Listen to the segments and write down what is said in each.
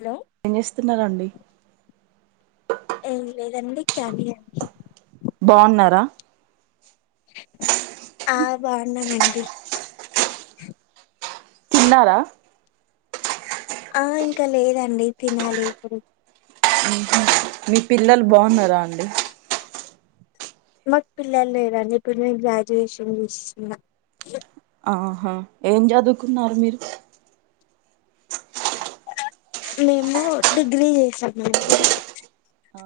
Hello ఏం చేస్తున్నారండి? ఏం లేదండి కాలి అండి బావున్నారా? ఆ బావున్నామండి. తిన్నారా? ఆ ఇంకా లేదండి తినాలి ఇప్పుడు మీ పిల్లలు బావున్నారా అండి? మాకు పిల్లలు లేరండి ఇప్పుడు నేను గ్రాడ్యుయేషన్ చేస్తున్న. ఆహా ఏం చదువుకున్నారు మీరు? మేము డిగ్రీ చేసాం అండి. అ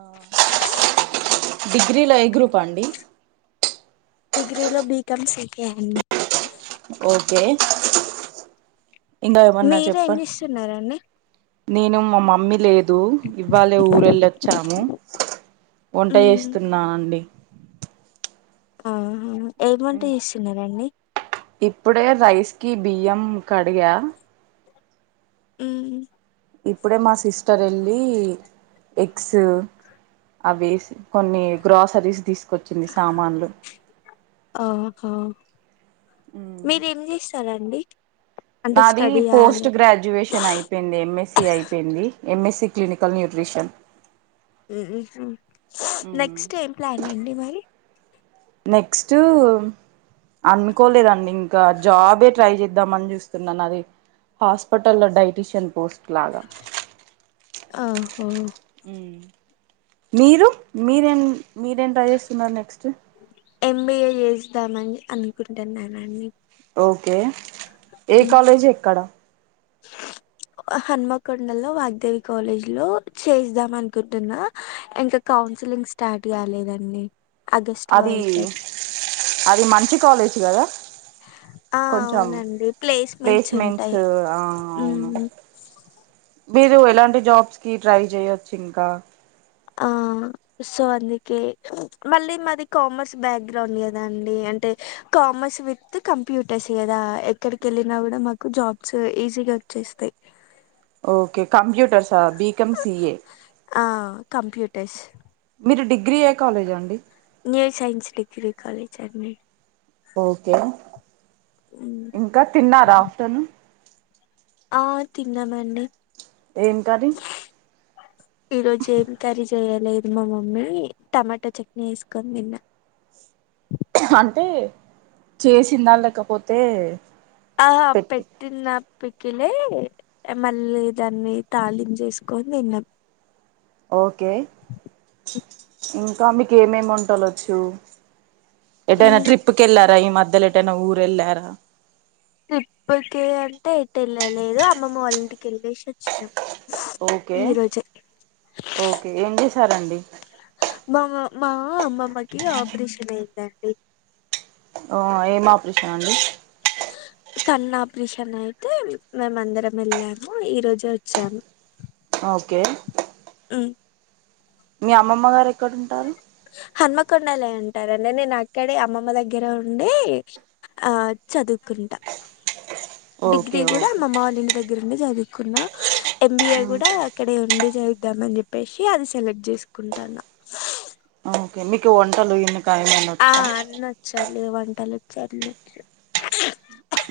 డిగ్రీలో ఏ గ్రూప్ అండి? డిగ్రీలో బీకామ్ సెకేయండి ఓకే ఇంకా ఏమన్నా మీరేం చెప్ప చేస్తున్నారండి నేను మా మమ్మీ లే దు ఇవ్వాలే ఊర వెళ్ళిచ్చాము వంట ఉమ్ చేస్తున్నాండి. అవునా ఏం వంట చేస్తున్నారండి? ఇప్పుడే రైస్ కి బియ్యం కడిగా ఉమ్ ఇప్పుడే మా సిస్టర్ ఏళ్ళి ఎగ్స్ అవేసి కొన్ని గ్రాసరీస్ తీసుకొచ్చింది సామాన్లు ఆహా ఉమ్ మీరేం చేస్తారండి? అంటే నాది స్టడీయా పోస్ట్ లైక్ గ్రాడ్యూయేషన్ అయి పోయింది ఎంఎస్సి అయిపోయింది ఎంఎస్సి క్లినికల్ న్యూట్రిషన్ ఉహు నెక్స్ట్ ఏం ప్లాన్ అండి మరి? నెస్ట్ అనుకోలేదండి ఇంకా జాబ్ ఎ ట్రై చేద్దామని చూ స్తున్నాను అది హాస్పిటల్లో డైటిషియన్ పోస్ట్ లాగా ఆహో మీరు మీరేం మీరేం ట్రై చేస్తున్నారు నెక్స్ట్? ఎంబిఏ చేద్దామని అనుకుంటున్నానండి. ఓకే ఏ కాలేజ్ ఎక్కడ? హన్మకొండ లో వాగ్దేవి కాలేజ్ లో చేద్దాం అనుకుంటున్నా ఇంకా కౌన్సిలింగ్ స్టార్ట్ కాలేదండి ఆగస్ట్ లో అది అయితది అది మంచి కాలేజీ గదా ఆ కొంచం అవునండి ప్లేస్మెంట్స్ ఉంటాయి ఆ అవును ఉమ్ మీరు ఎలాంటి జాబ్స్ కి ట్రై చెయొచ్చు ఇంకా? ఆ సో అందుకే మళ్ళీ మాది కామర్స్ బ్యాక్ గ్రౌండ్ గదా అండి అంటే కామర్స్ విత్ కంప్యూటర్స్ గదా ఎక్కడికి వెళ్ళినా కూడా మాకు జాబ్స్ ఈజీగా చేస్తాయి ఓకే కంప్యూటర్సా బికెమ్ సిఏ ఆ కంప్యూటర్స్ మీరు డిగ్రీ ఏ కాలేజ్ అండి? న్యూ సైన్స్ డిగ్రీ కాలేజ్ అండి ఓకే ఉమ్ ఇంకా తిన్నారా ఆఫ్టర్నూ ఆ తిన్నానండి ఏం కర్రీ ఈరోజు ఏం కర్రీ చేయలేదు మా మమ్మీ టమాటా చట్నీ ఏసుకొని తిన్న అంటే చేసిందా లేకపోతే ఆ పె పెట్టి ట్టిన పికిలే మళ్ళీ దాన్ని తాలిం చేేసుకొని తిన్నాం ఓకే ఇంకా మీకు ఏమేమి వంటలు వచ్చు ఏటైనా ఉమ్, ట్రిప్‌కి ఎళ్లారా ఈ మధ్యలో ఏటైనా ఊరు ఎళ్ళారా ట్రిప్‌‌కి అంటే ఎటు ఎళ్ళలేదు అమ్మమ్మ వాళ్ళంటికి ఎళ్ళేసి వచ్చినాం ఈరోజే కే ఏం చేశారండి మామ మా అమ్మమ్మకి ఆపరేషన్ అయిందండి ఓ ఏం ఆపరేషన్ అండి కన్న ఆపరేషన్ అయితే మేం అందరం వెళ్ళాము ఈరోజే వచ్చాము ఓకే ఉమ్ మీ అమ్మమ్మ గారు ఎక్కడుంటారు హన్మకొండలే ఉంటారండి నేను అక్కడే అమ్మమ్మ దగ్గరే ఉండి ఆ చదువుకుంటా డిగ్రీ ఓకే కూడా మా ఓకే అమ్మమ్మ వాళ్ళింటి దగ్గరుండే చదువుకున్నా ఎంబీఏ కూడా ఇక్కడే ఉండి చదుద్దాం అని చెప్పేసి అది సెలెక్ట్ చేసుకుంటాన్న ఆ ఓకే మీకు వంటలు ఏమన్నా కాయ వండ ఆ అనొచ్చు అండి వంటలోచ్చు అనొచ్చు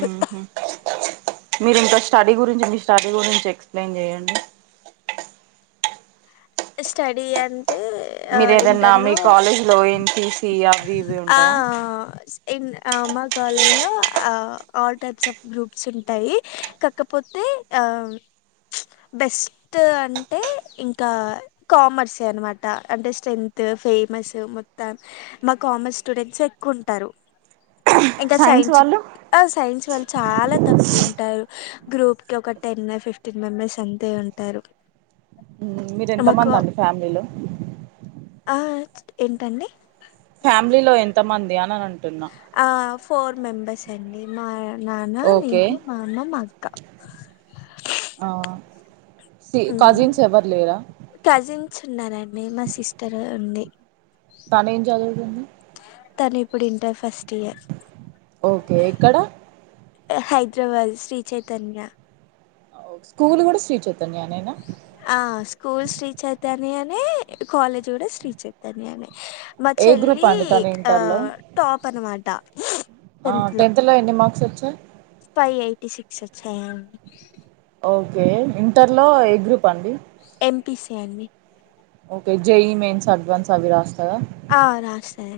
మ్మ్ఉమ్మ్ మీరు ఇంకా స్టడీ గురించి మీ స్టడీ గురించి ఎక్స్ప్లెయిన్ చెయ్యండి స్టడీ అం మీరు ఏదన్నా మీ కాలేజ్‌లో ఏంటి ఆ ఇం ఆ మా కాలేజ్‌లో ఆ ఆల్ టైప్స్ ఆఫ్ గ్రూప్స్ ఉంటాయి కాకపోతే ఆ బెస్ట్ అంటే ఇంకా కామర్సే అనమాట అంటే స్ట్రెంత్ ఫేమస్ మొత్తం మా కామర్స్ స్టూడెంట్సే ఎక్కువ ఉంటారు ఇంకా సైన్స్ ఆ సైన్స్ వాళ్ళు చాలా తక్కువ ఉంటారు గ్రూప్‌కి ఒక టెన్ ఫిఫ్టీన్ మెంబర్స్ అంతే ఉంటారు ఉమ్మ్ మీరెంతా మాకు మంది అండి ఫ్యామిలీలో ఆ ఏంటండి ఫ్యామిలీలో ఎంత మంది అనని అంటున్నా ఆ ఫోర్ మెంబర్స్ అండి మా నాన్న ఓకే నేను మా అమ్మ మా అక్క ఆ సి కజిన్స్ ఎవరు లేరా కజిన్స్ ఉన్నారండి మా సిస్టర్ ఉంది తనేం చదువుతుంది తను ఇప్పుడు ఇంటర్ ఫస్ట్ ఇయర్ ఓకే ఎక్కడ హైదరాబాద్ శ్రీ చైతన్య ఓ స్కూల్ కూడా శ్రీ చైతన్య నేనా ఆ స్కూల్ శ్రీ చైతన్య నే కాలేజ్ కూడా శ్రీ చైతన్యనే మా ఏ గ్రూప్ చెల్లి అండి తను ఆ ఇంటర్లో టాప్ అన్నమాట ఆ టెన్్లో ఎన్ని మార్క్స్ వచ్చాయ్ ఫైవ్ ఎయిటీ సిక్స్ వచ్చాయండి ఓకే ఇంటర్లో ఎ గ్రూప్ అండి ఎంపిసీ అండి ఓకే జేఈ మెయిన్స్ అడ్వాన్స్ అవి రాస్తాదా ఆ రాస్తది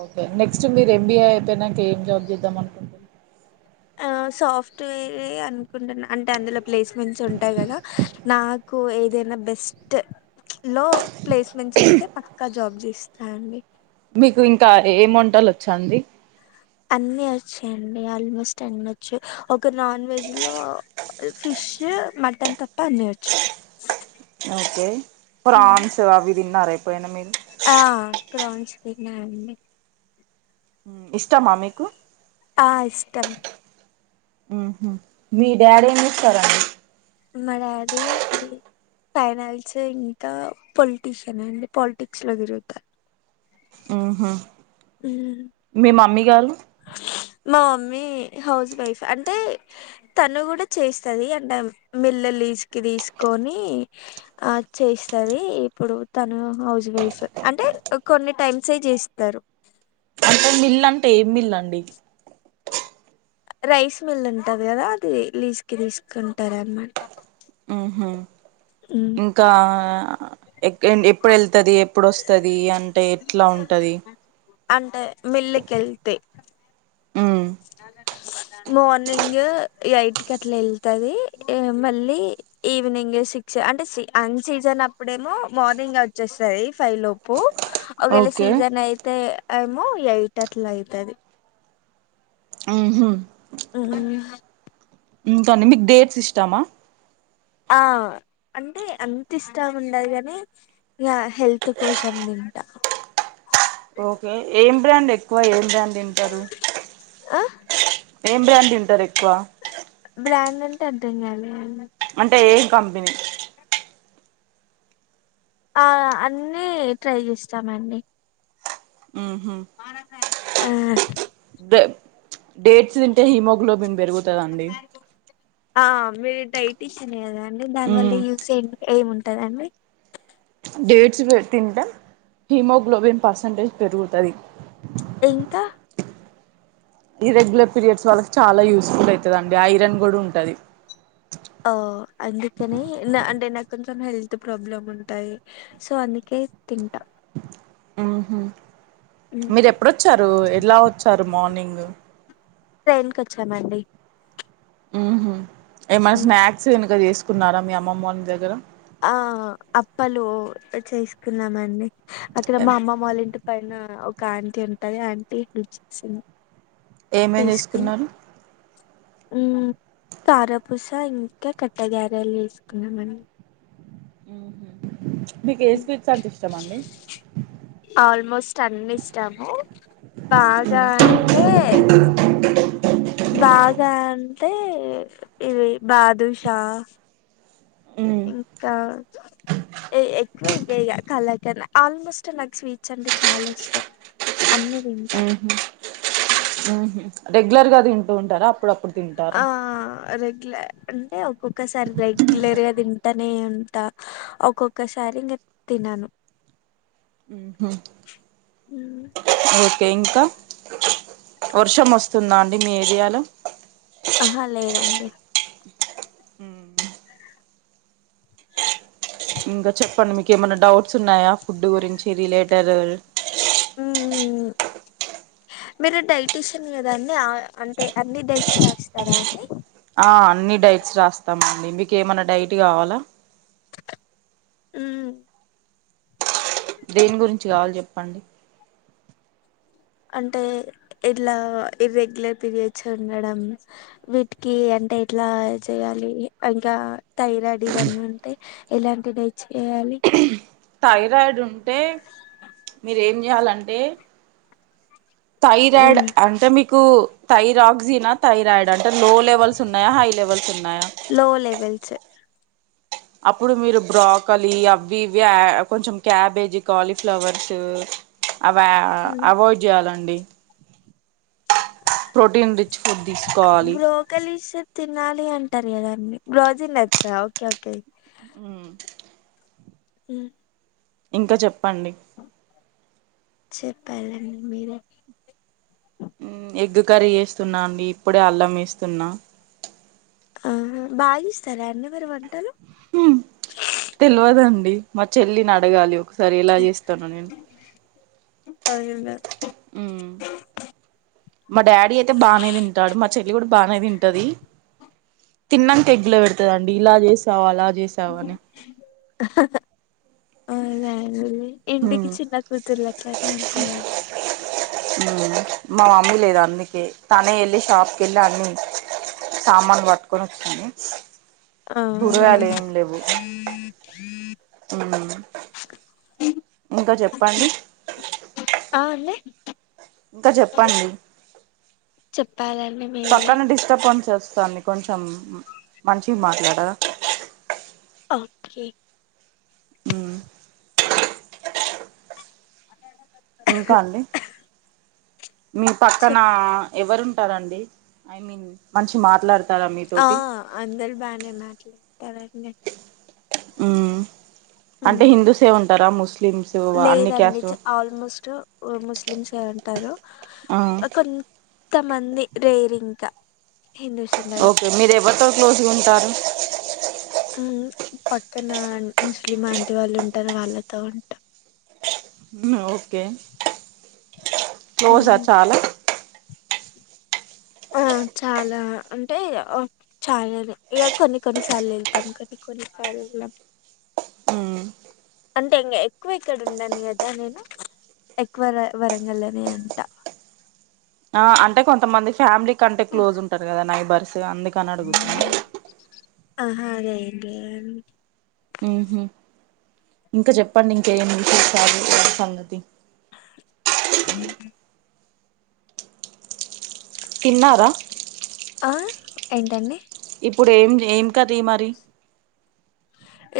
ఓకే నెక్స్ట్ మీరు ఎంబీఏ అయిపోయినాక ఏం జాబ్ చేద్దామను ఆ సాఫ్ట్వేర్ే అనుకుంటున్న అంటే అందులో ప్లేస్మెంట్స్ ఉంటాయి కదా నా కు ఏదైనా బెస్ట్ లో ప్లేస్మెంట్స్ వస్తే పక్కా జాబ్స్స్తాండి మీకు ఇంకా ఏం వంటలు వచ్చండి అన్ని వచ్చాయండి ఆల్మోస్ట్ అన్ని వచ్చు ఒక నాన్ వెజ్ లో ఫిష్ మటన్ తప్ప అన్ని వచ్చు ఓకే ఫ్రాన్స్ అవి తిన్నర ఎప్పుడన్నా మీరు ఆ ప్రౌన్స్ తిన్న అండి ఇష్టమా మీకు ఆ ఇష్టం మ్ హు మీ డాడీ ఎం చేస్తారండి మా డాడీ ఫైనల్స్ ఇంకా పొలిటీషియన్ అండి పాలిటిక్స్ లో తిరుగుతారు మ్ హు మ్మ్. మీ మమ్మి గరు మా మమ్మీ హౌస్ వైఫ్ అంటే తను కూడా చేస్తది అంటే మిల్లు లిస్ కు తీసుకొని ఆ చేస్తది ఇప్పుడు తను హౌస్ వైఫ్ అంటే కొన్ని టైమ్సే చేస్తారు అంటే మిల్ అంటే ఏం మిల్లు అండి రైస్ మిల్ ఉంటది కదా అది లీస్కి తీసుకుంటారన్ని అహ ఇంకా ఎ ఎప్పుడు వెళ్తది ఎప్పుడు వస్తది అంటే ఎట్లా ఉంటది అంటే మీల్లుకేళ్తయి ఉ మార్నింగ్ ఎయిట్కి అట్లా వెళ్తది మళ్ళీ ఈవినింగే సిక్స్ అంటే అన్ సీజన్ అప్పుడేమో మార్నింగే వచ్చేస్తది ఫైవ్ లోప్ ప్పు ఒకవేళ ఓకే సీజన్ అయితే ఏమో ఎయిట్ అట్ల అయితది మ్ హు మ్ ఇకండి మీకు డేట్స్ ఇష్టామా ఆ అంటే అంత ఇష్టం ఉండదు కానీ ఇగ హెల్త్ కోసం తింటా ఓకే ఏం బ్రాండ్ ఎక్కువ ఏం బ్రాండ్ తింటారు ఆ ఏం బ్రాండ్ తింటారు ఎక్కువ బ్రాండ్ అంటే అర్థంగాలే అండి అంటే ఏ కంపెనీ ఆ అన్నీ ట్రై చేస్తామండి మ్ హు ఆ డ చ్ డేడ్స్ దింటే హీమోగ్లోబిన్ బెరుగుతదండి ఆ మీరు డైటిషియన్ గదండి దాని వల్ల ఉమ్ యూస్ ఏం ఏముంటదండి డేట్సులే తింటె హీమోగ్లోబిన్ పర్సంటేజ్ పెరుగుతది ఇంక ఇర్రెగ్యులర్ పీరియడ్స్ వాళ్ళకు చాలా యూస్ఫుల్ అయితదండి ఐరన్ గూడుంటది ఆ అందుకనీ న అంటే నాక్కొంచం హెల్త్ ప్రాబ్లమ్ ఉంటాయి సో అందుకే తింట ఆహా ఉమ్. మీరెప్పుడొచ్చారు ఎలా వొచ్చారు మార్నింగ్ ట్రైన్కొచ్చామండి ఊహు ఏమైనా ఉమ్. స్నాక్స్ గనుక దీసుకున్నారా మీ అమ్మమ్మ వాళ్ల ఇంటి దగ్గర ఆ అప్పలు చేసుకున్నామండి అక్కడ మా అమ్మమ్మ వాళ్లింటి పైన ఒక ఆంటీ ఉంటది ఆ ఆంటీ హెల్ప్ చేసింది ఏమేం తీసుకుని చేసుకున్నారు ఉమ్ కారపూస ఇంక కట్టె గారలు చేసుకున్నామండి ఊహు మీకే స్వీట్స్ అంటిష్టమండి ఆల్మోస్ట్ అన్నిష్టము బాగా అంటే బాగా అంటే ఇవి బాదుషా ఉమ్ ఇంకా ఏ ఎక్కువ ఇవే ఇగ కలకండ ఆల్మోస్ట్ నాకు స్వీట్స్ అంటె చాలా ఇష్టం అన్నీ దింట రెగ్లర్ గా తింటూ ఉంటరా అప్పుడప్పుడ ఆ రెగ్లర్ అంటే ఒక్కొక్కసారి రెగ్లర్గ తింటనే ఉంటా ఒక్కొక్కసారి ఇంగ తినను ఊహు ఓకే ఇంక వర్షం ఒస్తుందా అండి మీ ఏరియాలో అహా లేదండి ఊ ఇంక చెప్పండి మీకేమన్నా డౌట్స్ ఉన్నాయా ఫుడ్డు గురించి రిలేటర్ మీరు డైటిషియన్ గదా అండి ఆ అంటే అన్ని డైట్సె రాస్తరా అండి ఆ అన్ని డైట్స్ రాస్తమండి మీకేమన్న డైట్ గావాలా ఉమ్ దేని గురించి గావాల్జెప్పండి అంటే ఇట్లా ఇర్రెగ్యులర్ పీరియడ్స్ ఉండడం వీటికి అంటే ఎట్లా చెయాలి ఇంకా థైరాయిడ్ ఇవన్నుంటే ఎలాంటి డైట్ చేయాలి థైరాయిడుంటే మీరేం జెయాలంటే థైరాయిడ్ అంటె మీకూ థైరాక్జీన థైరాయిడ అంటే లో లెవల్సున్నయా హై లెవల్సున్నయా లో లెవెల్సె అప్పుడు మీరు బ్రాకలీ అవ్వీ ఇవ్వీ కొంచెం క్యాబేజీ కాలీఫ్లవర్సూ అవా అవాయిడ్ జెయాలండి ప్రోటీన్ రిచ్ ఫుడ్ దీసుకోవాలి కలిషం తినాలి అంటారు కదండి బ్రోజి నట్స ఓకే ఓకే వ్మ్ హ్మ్ ఇంకా చెప్పండి చెప్పాలి అండి మీరే వ్మ్ ఎగ్ కర్రీ ఏస్తున్నా అండి ఇప్పుడే అల్లం ఏస్తున్నా ఆ బాగా ఇస్తారా అండి మీరు వంటలు వ్మ్ తెలివదండి మా చెల్లిని అడగాలి ఒకసారి ఎలా చేస్తాను నేను [unintelligible] ఉమ్ మా డాడి అయితే బానే తింటాడు మ చెల్లి కూడా బాగానే తింటది తిన్నాంక ఎగ్లో పెడతుదండి ఇలా చేసావు అలా చేస చవని అవునండి ఇంటికి చిన్న కూతుర్లు అట్లనే అంటారండి ఉమ్ మా మమ్మి లేదు అందుకే తనే ఏళ్ళి షాప్కి ఏళ్ళి అన్ని సామాను వట్టుకొని వచ్చింది ఆ అ కూరగాయలు ఆ ఇంకా చెప్పండి ఆ అండి ఇంకా చెప్పండి చెప్పాలండి మీరే పక్కన డిస్టర్బన్స్ వస్తుంది కొంచెం మంచిగా మాట్లాడరా ఓకే ఉమ్ ఇంకా అండి మీ పక్కన చెప్ ఎవరు ఉంటారండి ఐ మీన్ మంచి మాట్లాడు ఆ అందరు బానే మాట్లాడతరండి వ్మ్ అంటే ఉమ్ హిందూసే ఏ ఉంటారా ముస్లిమ్స్ అన్ని లేదండి క్యాస్ట్ చ- ఆల్మోస్ట్ ముస్లింసే ఉంటారు ఆ కోన్ త మంది రేరింకా హిందూస్ ఉండడం ఓకే మీరు ఎవరితో క్లోజ్గ్ ఉంటారు వ్మ్ పక్కన ముస్లిం ఆంటి వాళ్ళు ఉంటారు వాళ్ళతో ఉంటా న ఓకే క్లోజా ఉమ్ చాలా ఆ చాలా అంటే చాలదు ఇగ కొన్ని కొన్ని సాల్ ఏళ్లుతాము కొన్ని కొన్ని సాల్ అలా ఆ అంటే ఇంగ ఎక్కువ ఇక్కడ ఉండను కదా నేను ఎక్కువ ర వరంగలనే అంటా ఆ అంటే కొంతమంది ఫ్యామిలీ క అంటే క్లోజ్ ఉంటారు కదా నైబర్స్ అందుక్ హ్మ్ ఆహా అదేండి ఎన్ ఉహుం ఇంకా చెప్పండి ఇంక ఏమి విశేషాలు సంగతి అ తిన్నారా ఆ ఏంటండి ఇప్పుడు ఏం ఏం కర్రీ మరి ఉ